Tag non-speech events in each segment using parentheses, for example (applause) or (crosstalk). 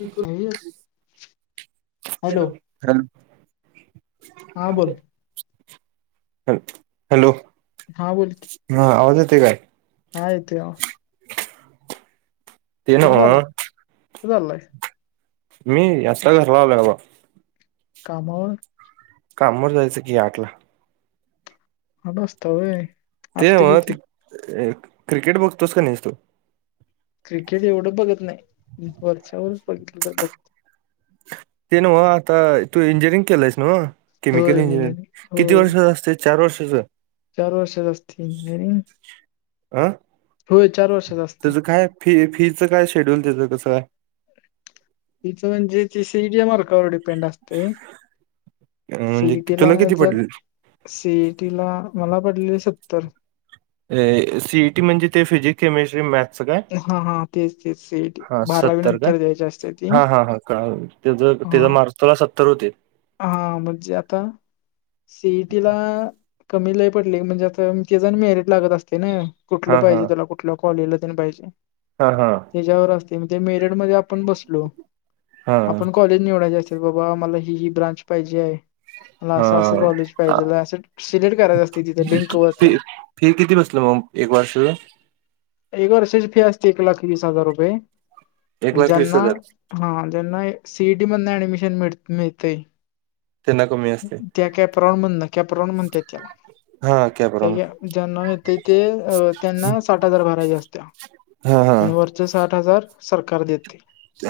ये कुठे hello hello हा बोल हॅलो! हॅलो! हा बोल की हा आवाज येतोय काय? हा येतोय आवाज. ते ना कुठं चालला, कुठं चाललाय. मी, आसा घरला आलोय बाबा. कामावर. कामावर जायचं की आठला. आट वाजता वय. ते नवं, ते क्रिकेट बघतोस का नाही तू. क्रिकेट एवढं बघत नाही, वरच्यावरच बघितलं तर बघतोय. ते नवं आता तू इंजिनिअरिंग केलंयस नवं, हो केमिकल इंजिनिअरिंग, हो किती वर्षाच असतय चार वर्षांचं. चार वर्षांचं असतय इंजीनियरिंग. अं वर्षात असते त्याचं काय फी फीच काय शेड्यूल त्याचं कसं काय? फिच म्हणजे ते सीईटीच्या मार्कावर डिपें डिपेंड असतय, म्हणजे सिईटीला तुला किती जर पडले सीईटीला, मला पडलेले सत्तर. सीईटी म्हणजे ते फिजिक्स केमिस्ट्री मॅथ स काय, हा हा तेच तेच सीईटी हा बारावी सत्तर काय, नंतर द्यायची असते ती हा हा हा कळालं. त्यज त्यज हा मार्च तला सत्तर होते. हा म्हणजे आता सीईटी ला कमी लय पडलय, म्हणजे आता आमच पण मेरिट लागत असतय नाई. कुठलं हा हा पायजे त्याला, कुठलं कॉलेजला तेन पायजे. हा हा. त्यज्यावर असतय, म् ते मेरट मध्ये आपण बसलो, हा आपण कॉलेज निवडायचे असत्यात बाबा, मला ही ही ब्रांच पायजेय. मला असं असं कॉलेज हा पाहिजेल हाय, असं सिलेक्ट करायचं असतय तिथं लिंक वर त्या. फि किती बसलं मग एक वर्षाच. एक वर्षाची फी असते एक लाख वीस हजार रुपये, एक लाख वीस ज्यांना हजार हां हां, ज्यांना सीईटी मधनं ऍडमिशन मिळ मिळतय तंना कमी हाय. त्या कॅप्रोण मधनं, कॅप्रोण म्हणत्यात त्याला. हा कॅ त्याच्या ज्यांना येतय ते, अ त्यांना साठ साठ हजार भरायची असत्या, हा आणि हा वरचं साठ हजार सरकार देतय.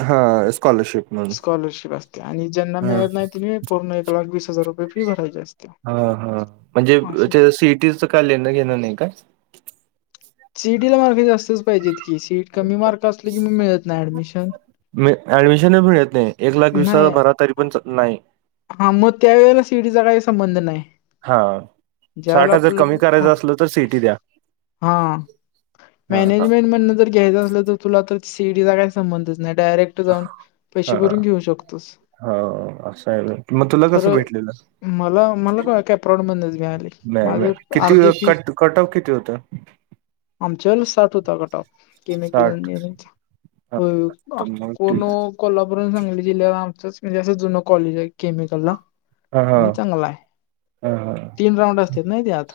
हा स्कॉलरशिप म्हणून स्कॉलरशिप असत्या, आणि ज्यांना हा मिळत नाही तनी पूर्ण एक लाख वीस हजार रुपये फी भरायची असत्या. हा हा, म्हणजे त्यजं सीईटीचं काही घेणंदेणं नाही काय. सिईटीला मार्क जास्तच पाहिजेत की, सीट कमी मार्क असले की म मिळत नाही ऍडमिशन. मी ऍडमिशन मिळत नाही, एक लाख वीस हजार नाही भरा तरी पण नाही. हा, मग त्या वेळेला सिईटीचा काही संबंध नाही. हा ज्यावेेळेला साठ हजार आपलं, कमी करायचं असलं तर सीईटी द्या हां. हा मॅनेजमेंट मधनं जर घ्यायचं असलं तर तुला तर सीईटीचा काय संबंधच नाही, डायरेक्ट जाऊन पैसे भरून घेऊ शकतोस. होव असं होय. मग तुला कसं खरं भेटलेलं, मला मला काय कॅप्रॉड मधनच मिळाली. नाही माझं (unintelligible) किती अर्धी फी कट कटऑव किती होतं? आमच्या वेळी साठ होता कटऑव केमिकल साठ इंजिनिअरिंगचा. हा हो तर मग ठीक अकोणो आहे. कोल्हापूरात सांगली जिल्ह्याला आमचच म्हणजे असं जुन कॉलेज आहे. केमिकलला. हा हा आणि चांगला हाय. हा हा तीन राऊंड असत नाही त्यात.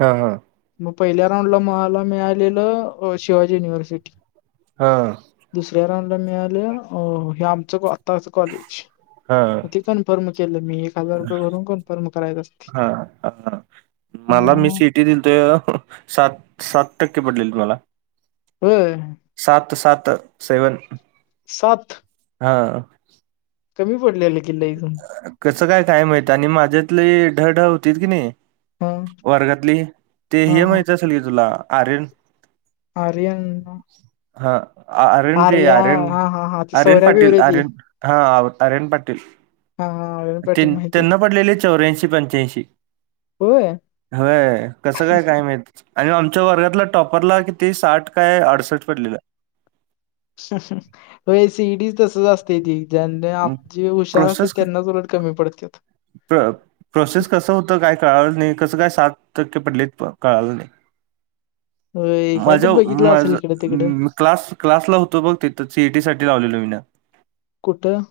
हा हा म् पहिल्या राऊंडला मला मिळालेलं शिवाजी युनिव्हर्सिटी. हं दुसऱ्या राऊंडला मिळाल्या अ हे आमचं आताच कॉलेज. हा ते कन्फर्म केलं मी एक हजार रुपय भरून कन्फर्म करायच असतय. हा हा मला मी सिटी दिलत सात सात टक्के पडलेलीत मला. होय सात सात सेवन. सात हं कमी पडलेले की लईच म्? कसं काय माहित आणि माझ्यातले ढ ढ होतीत कनी हा वर्गातली ते हा हे हा माहित असेल की तुला आर्यन? आर्यन हा आर्यन रे आर्या आर्यन हा हा हा ती आर्यन सौऱ्या पाटील बिवऱ्या ती आर्यन. हा आ आर्यन पाटील. हा हा अरुण पाटील त्यान् माहिती आहे त्यांना की पडलेले चौऱ्यांशी पंच्याऐंशी. होय व्हय कसं काय काय माहीत. आणि आमच्या वर्गातला टॉपरला किती साठ काय अडसष्ट पडलेले. होय सी ई टी तसंच अस् तय ते ज्यांनी आप् जे हुशारते प्रोसेस त्यांनाच उलट कमी पडत्यात. प्र प्रोसेस कसं होतं काय कळालं नाही कसं काय सात टक्के पडले कळालं नाही. होय काय तर माझ्याव बघितलं माझ् असेल इकडं तिकडं म् क्लास क्लासला होतो बघ तिथ सी ई टी साठी लावलेलो मीन. कुठं?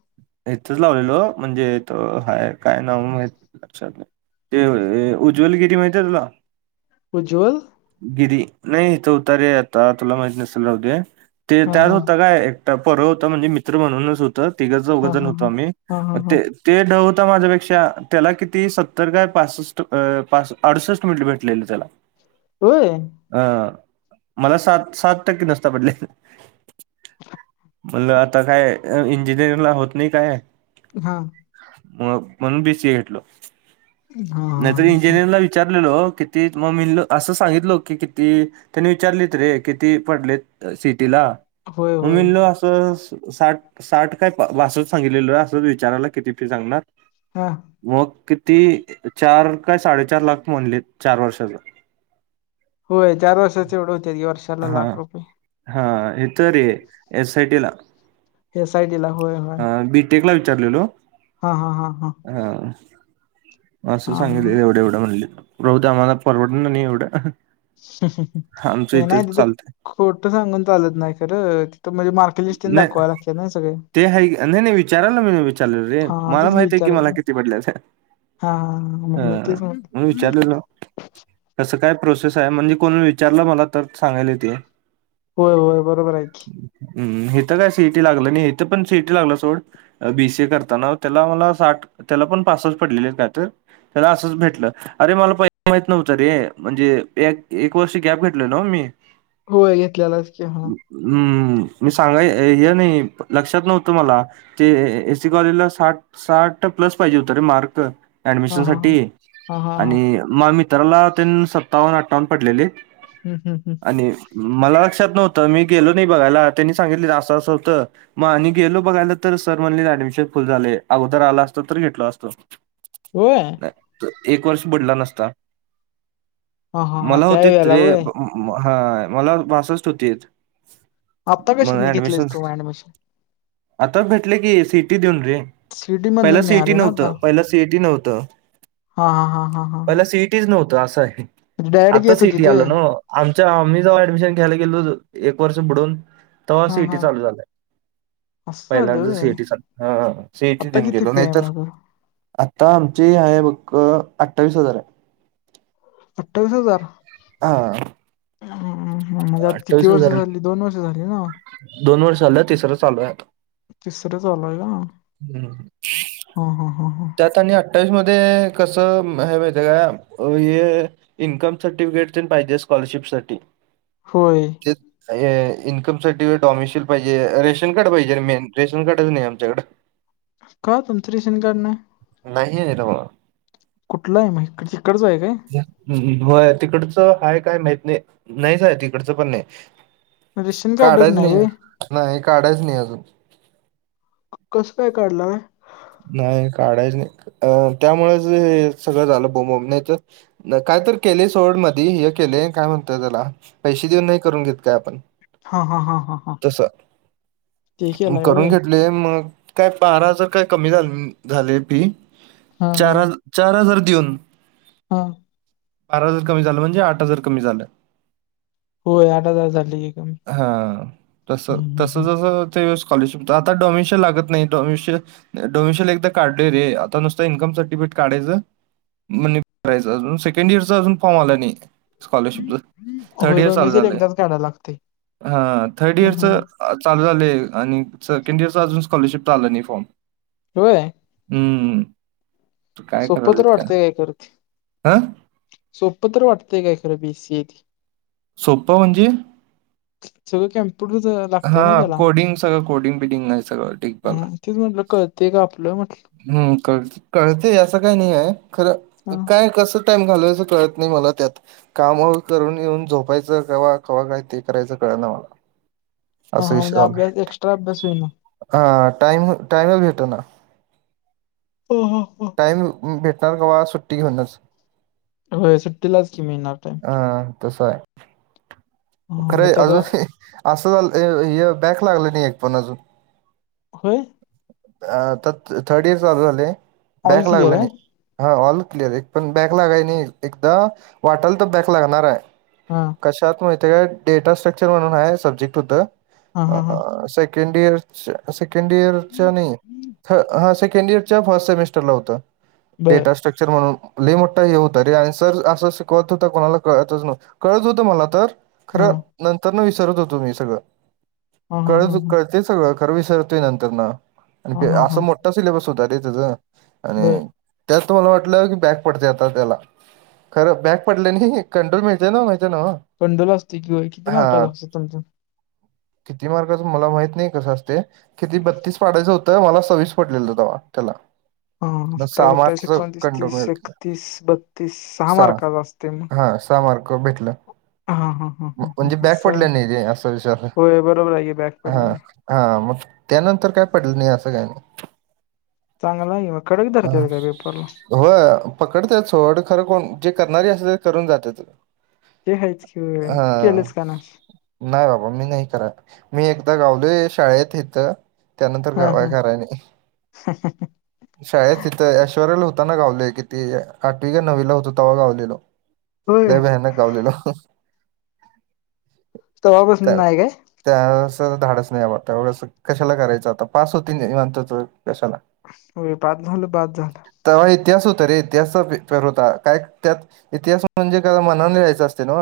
इथंच लावलेलो म्हणजे इथं हाय. काय नाव माहित लक्षात नाही, ते उज्ज्वलगिरी माहीती आहे तुला? उज्वल. गिरी नाही इथ होता रे आता तुला माहित नसेल राहूदे ते हा त्यात हा होता काय पोरगं होतं म्हणजे मित्र म्हणूनच होतं, तिघं चौघ हा मित्र हा होतो हा आम्ही हा हा म् हा ते ढ होत् माझ्यापेक्षा त्याला किती सत्तर काय पासष्ट पास अडुसष्ट मिनिट भेटलेले त्याला. (inaudible) होय. अं मला सात सात टक्के नुसत पडलेत. म्हणलं आता काय इंजिनिअरिंग ला होत नाही काय हं. म्हणून बी सी ए घेतलो, हा नाही तर हा, हा. इंजिनिअरिंगला विचारलेलो किती मग (unintelligible) असं सांगितल की किती त्यांनी विचारलीत रे किती पडलेत सिटीला होय म मी होय म्हणलो तिथ साठ साठ काय बासट सांगितलेलं असंच विचारायला किती फी सांगणार हा मग किती चार काय साडेचार लाख म्हणलीत चार वर्षाच होय चार वर्षाच एवढं होत्यात की वर्षाला हा लाख रुपय हा इथ रे एस आय टी ला एस आय टी ला होय होय टेकला विचारलेलो हा हा हा हा हा असं हा सांगितल हा एवढं एवढं म्हणलीत म ते आम्हाला परवडल नाही एवढं आमचं होय, नाही इथच तिथं चालतय खोटं सांगून चालत नाही खरं तिथं म्हणजे मार नाही ते हाय नाही नाही विचारायला चाललेलो रे हा मला तेच माहित हाय की मला विचारायचं किती पडल्यात हा हा हा म्हणून तेच म्हण म विचारलेलो कस काय प्रोसेस हाय म्हणजे कोण विचारलं मला तर सांगायला येतय होय होय बरोबर हाय की हू हिथं काय सिइटी लागलं नाही इथं पण सिइटी लागल सोड बीसीए करताना त्याला मला साठ त्याला पण पासष्ट पडलेलेच काय तर त्याला असंच भेटलं अरे मला पहिला माहित नव्हतं रे म्हणजे एक एक वर्ष गॅप घेतलेलो मी होय घेतलेलास की हा हू मी सांगाय हे नाही लक्षात नव्हतं मला ते एसी कॉलेजला साठ साठ प्लस पाहिजे होते रे मार्क हा ऍडमिशन हा साठी हा हा हा आणि मा मित्राला तेन सत्तावन्न अठ्ठावन्न पडलेले हू हू हू आणि मला लक्षात नव्हतं मी गेलो नाही बघायला त्यांनी सांगितलीत असं असं होतं मग आणि गेलो बघायला तर सर म्हणले ऍडमिशन फुल झालय अगोदर आलं असतास तर घेतलो असतो (inaudible) होय नाही, एक वर्ष बुडला नसता हा हा हा मला त्या होतीत वेळेला रे होय हा मला बासष्ट होतीत आत्ता म कशातन घेतलंयस ॲडमिशनस् तू ऍडमिशन आता भेटले की सिएटी देऊन रे सीटी पहिला मधनच सीएटी मिळाले ना आता नव्हतं पहिला सीएटी नव्हतं हा हा हा हा हा तेच नव्हत असं हाय डायरेक्ट आता घेत सीएटी होतीत होय आलं नव्ह आमच आम्ही जेव्हा ऍडमिशन घ्यायला गेलो होतो एक वर्ष बुडून तेव्हा हा सिइटी हा चालू झालय असं झालं पहिल्यांदा होय सीएटी चालू झाली हा सीएटी आता देऊन किती गेलो फी नाही आहे तर मग आता आमची आहे बघ अठ्ठावीस हजार आहे अठ्ठावीस हजार हां ह म्हणजे आता किती वर्ष हजार आहे झाली दोन वर्ष झाली ना दोन वर्ष झाल तिसरं चालू आहे आता तिसरं चालु हाय का ह ह ह ह त्यांनी अठ्ठावीस मध्ये कसं माहित हाय काय हे इन्कम सर्टिफिकेट तेनं पाहिजे स्कॉलरशिप साठी होय. हे इनकम सर्टिफिकेट डॉमिशियल पाहिजे. रेशन कार्ड पाहिजे मेन रेशन कार्डच नाही आमच्याकडं. का तुमच रेशन कार्ड नाही? नाहीये रे बाळा. कुठला आहे, मग तीकडचं आहे काय? होय तिकडचं आहे काय माहित नाही. नाहीच आहे तिकडचं पण नाही. रेशन कार्डच काढायच नाही होय का? नाही काढायच नाही अजून. कसं काय काढला नाय? नाही काढायच नाही. अ त्यामुळेच हे सगळं झालं बोंबाबोंब. नाही तर नाही काय तर केलंय सोड मधी. हे केलंय काय म्हणत्यात त्याला? पैसे देऊन नाही करून घेत काय आपण? हा हा हा हा हा तसं ते केलाय करून होय घेत नाही मग काय बारा हजार काय कमी झाले झाले फी. हा हा चार हजा चार हजार देऊन. हा. बारा हजार कमी झालं म्हणजे आठ हजार कमी झालं. होय आठ हजार झाले की कमी हा तसं हम्म तसं हम्म जसं त्यावेळेस स्कॉलरशिप होतं‌ आता डोमिशन लागत नाही डोमिशन डोमेसीअल एकदा काढलोय रे. आता नुसतं इन्कम सर्टिफिकेट काढायचं. मग निपटायचं. अजून सेकंड इयरचा अजून फॉर्म आला नाही. स्कॉलरशिपच. हम्म थर्ड होय इयर चालू डोमेसील झालंय, एकदाच काढायला लागतंय हा थर्ड इयरच हम्म चालू झालंय आणि सेकंड इयर अजून स्कॉलरशिपच आल नाही फॉर्म. होय. हम्म. सोप तर वाटतंय काय खरं ते? हां? सोपं तर वाटतंय काय खरं बीसीए ती? सोपं म्हणजे? सगळं कॅम्पुटरच हा कोडिंग सगळं कोडिंग बिडिंग नाही सगळं ठीक बाबा. हम्म तेच म्हटलं कळतंय काय आपलं म्हटलं? हम्म कळ-कळतेय असं काय नाहीये. हा खरं काय कसं टाइम घालवायचं कळत नाही मला त्यात. काम करून येऊन झोपायचं कवा कवा काय ते करायचं कळना मला. हा असा हा विषय म्हणजे झाला अभ्यास एक्स्ट्रा अभ्यास होईना. हा टाईम टाईमच भेटना. हा हा हा. टाइम भेटणार कवा सुट्टी घेऊनच. होय सुट्टीलाच की मिळणार टाईम. तस आहे. हा हा, खर मग आहे ते आता अजून हे असं झालं हे हे बॅक लागलं नाही एक पण अजून. होय? अ आता थ-थर्ड इयर चालू झालंय ऑल बॅकला क्लिअर लागलं आहे नाही. हा ऑल क्लिअर एक पण बॅक लागाय नाही‌. एकदा वाटालत बॅक लागणार आहे. हा. कशात माहितेय काय? डेटा स्ट्रक्चर म्हणून आहे सब्जेक्ट होतं हा अ हा हा सेक सेकंड इयरच सेकंड इयरच्या नाही, हा सेकंड इयरच्या फर्स्ट सेमिस्ट स्टरला होतं‌. बर डेटा स्ट्रक (unintelligible) म्हणून लय मोठा हे होत रे आणि सर असं शिकवत होतं कुणाला कळतच नव्ह् कळत होत मला तर हा खरं नंतर न विसरत होतो मी सगळं. हा हा कळत हा कळ् ते सगळं खरं विसरतंय नंतरन हा आणि हा असा हा मोठा सिलॅबस होता रे त्याचं आणि बर त्यात तर् मला वाटलं की बॅक पडते आता त्याला. खरं बॅक पडलं नाही कंट्रोल मिळतंय ना माहीतीय नव. कंडोल असतय किंवा किती मार्क असतं तुमच्? किती मार्कच मला माहित नाही कसं असतंय? किती बत्तीस पाडायचं होतं मला सव्वीस पडलेलं तवा त्याला. हं मग सहा सत्तावीस, अठ्ठावीस, मार्कच एकोणतीस, कंट्रोल तीस, मिळालं एकतीस, बत्तीस सहा मार्काच असतय मग. हा सहा मार्क भेटलं. हा हा हा हा हा हा, म्हणजे बॅक असं पडल आहे नाही रे असा विचार होय बरोबर आहे की बॅग पडलं हं. नाही हा मग त्यानंतर काय पडल नाही असं काय नाही. चांगला आहे की मग, कडक धरत्यात काय पेपरला? होय पकडत्यात सोड खरं कोण जे करणारी असतात ती करून जातात. ते हायच की मग, तू केलंस का नाय? नाही बाबा मी नाही कराय. मी एकदा गावलोय शाळेत इथं त्यानंतर हा गावाय हा कराय नाई. (inaudible) शाळेत तिथं ऐश्वर्याला होताना गावलोय किती आठवी का नवीला होतो तवा गावलेलो. होय लय भयानक गावलेलो. तवा पासन त्या नाई काय? त्या वेळच धाडस नाही बाबा एवढं कशाला करायचं आता पास होतोय निवांत कशाला. होय पास झालं, बास झालं. तवा इतिहास होता रे इतिहासचा पेपर होता काय त्यात इतिहास म्हणजे काय मनाने लिहायचं असतय नव?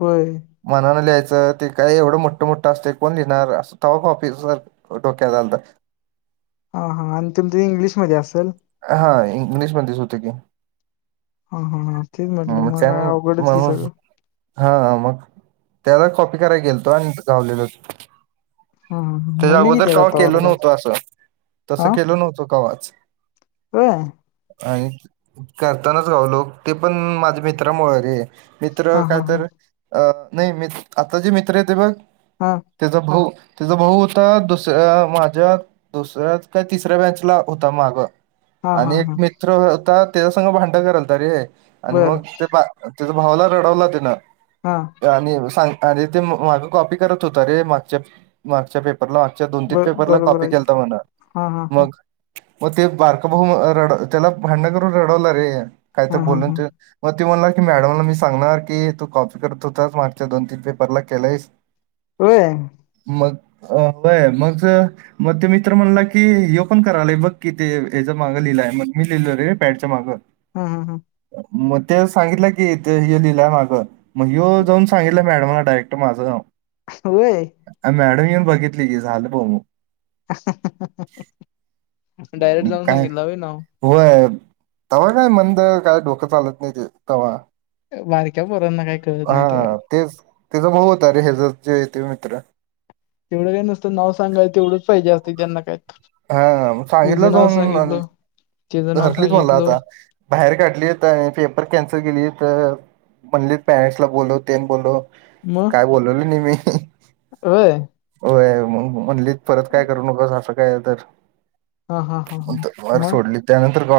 होय. मनानं लिहायचं ते काय एवढं मोठं मोठं असतय कोण लिहिणार असं तवा कॉपी सार् डोक्यात आलत. हां हां आणि तुमच इंग्लिशमध्ये असल? हां इंग्लिशमध्येच होत की. हां हां हां तेच म्हटलं मग काय अवघडच की सगळं. हां मग, त्याला वेळी कॉपी कराय गेलतो आणि गावलेलो. हा हा त्याच्या मुली अगोदर किती आहेत कवा आता केल वर्गात नव्हतं असं, तसं केल नव्हतं कव्हाच. व्हय. आणि करतानाच गावलो ते पण माझ्या मित्रामुळे रे. मित्र हा काय हा तर हा अ नाही मि् आता जे मित्र आहेत ते बघ हं त्याचा भाऊ, त्याचा भाऊ होता दुसऱ्या माझ्या दुसऱ्यात काय तिसऱ्या बॅच ला होता माग हा हा आणि एक हा मित्र होता त्याच्या संग भांड करायलता रे आणि बरं मग ते त्याचा भावला रडवलं तिन- हं आणि सांग आणि ते माग कॉपी करत होत रे मागच्या... मागच्या पेप् परला आजच्या दोन-तीन ब पेपरला बरोबर कॉपी आहे केलता म्हण हा हा हा मग मग ते बारका भाऊ रड् त्याला भांडण करून रडवलं रे काही तर हा हा बोलून हा ते मग त्यो म्हणला की मॅडमला मी सांगणार की, तू कॉपी करत होतास मागच्या दोन-तीन पेपरला केलाईस. (inaudible) होय. मग ऑफ मग मग ते मित्र म्हणला की यो पण करालय बघ कि ते याचा मागं लिहिलाय मग मी लिहिलो रे पॅडच्या मागं. हम हम ह मग ते सांगितलं की तू हे लिहिला मागं. मग ह्यो जाऊन सांगीतलाय मॅडमला डायरेक्ट माझं नाव. व्हैय अ मॅडम येऊन बघितली की झालं ब मग. डायरेक्ट जाऊन सांगितलं होय नाव. व्हय तव्हा काय मंद काय डोक चालत नाही ते तव्हा. बारक्या पोराना काय कळत नाय तवा. हेचा भाऊ होता रे हेचा येत मित्र. तेवढं काही निसतं नाव सांगाय तेवढंच पाहिजे असत त्यांना काय. हा मग हिज सांगितलं नाव जाऊन आणि सांगितलं तिज नाव धरलीत मला सांगितलो आता. बाहेर काढलीत आणि पेपर कॅन्सल केली त म्हणली पॅरेंट्सला बोलो ते बोलव. मग काय बोलवलं नाही मी होय मग म्हणलीत परत काय करू नक असं काय तर हा हा हा हा मग सोडली त्यानंतर गावात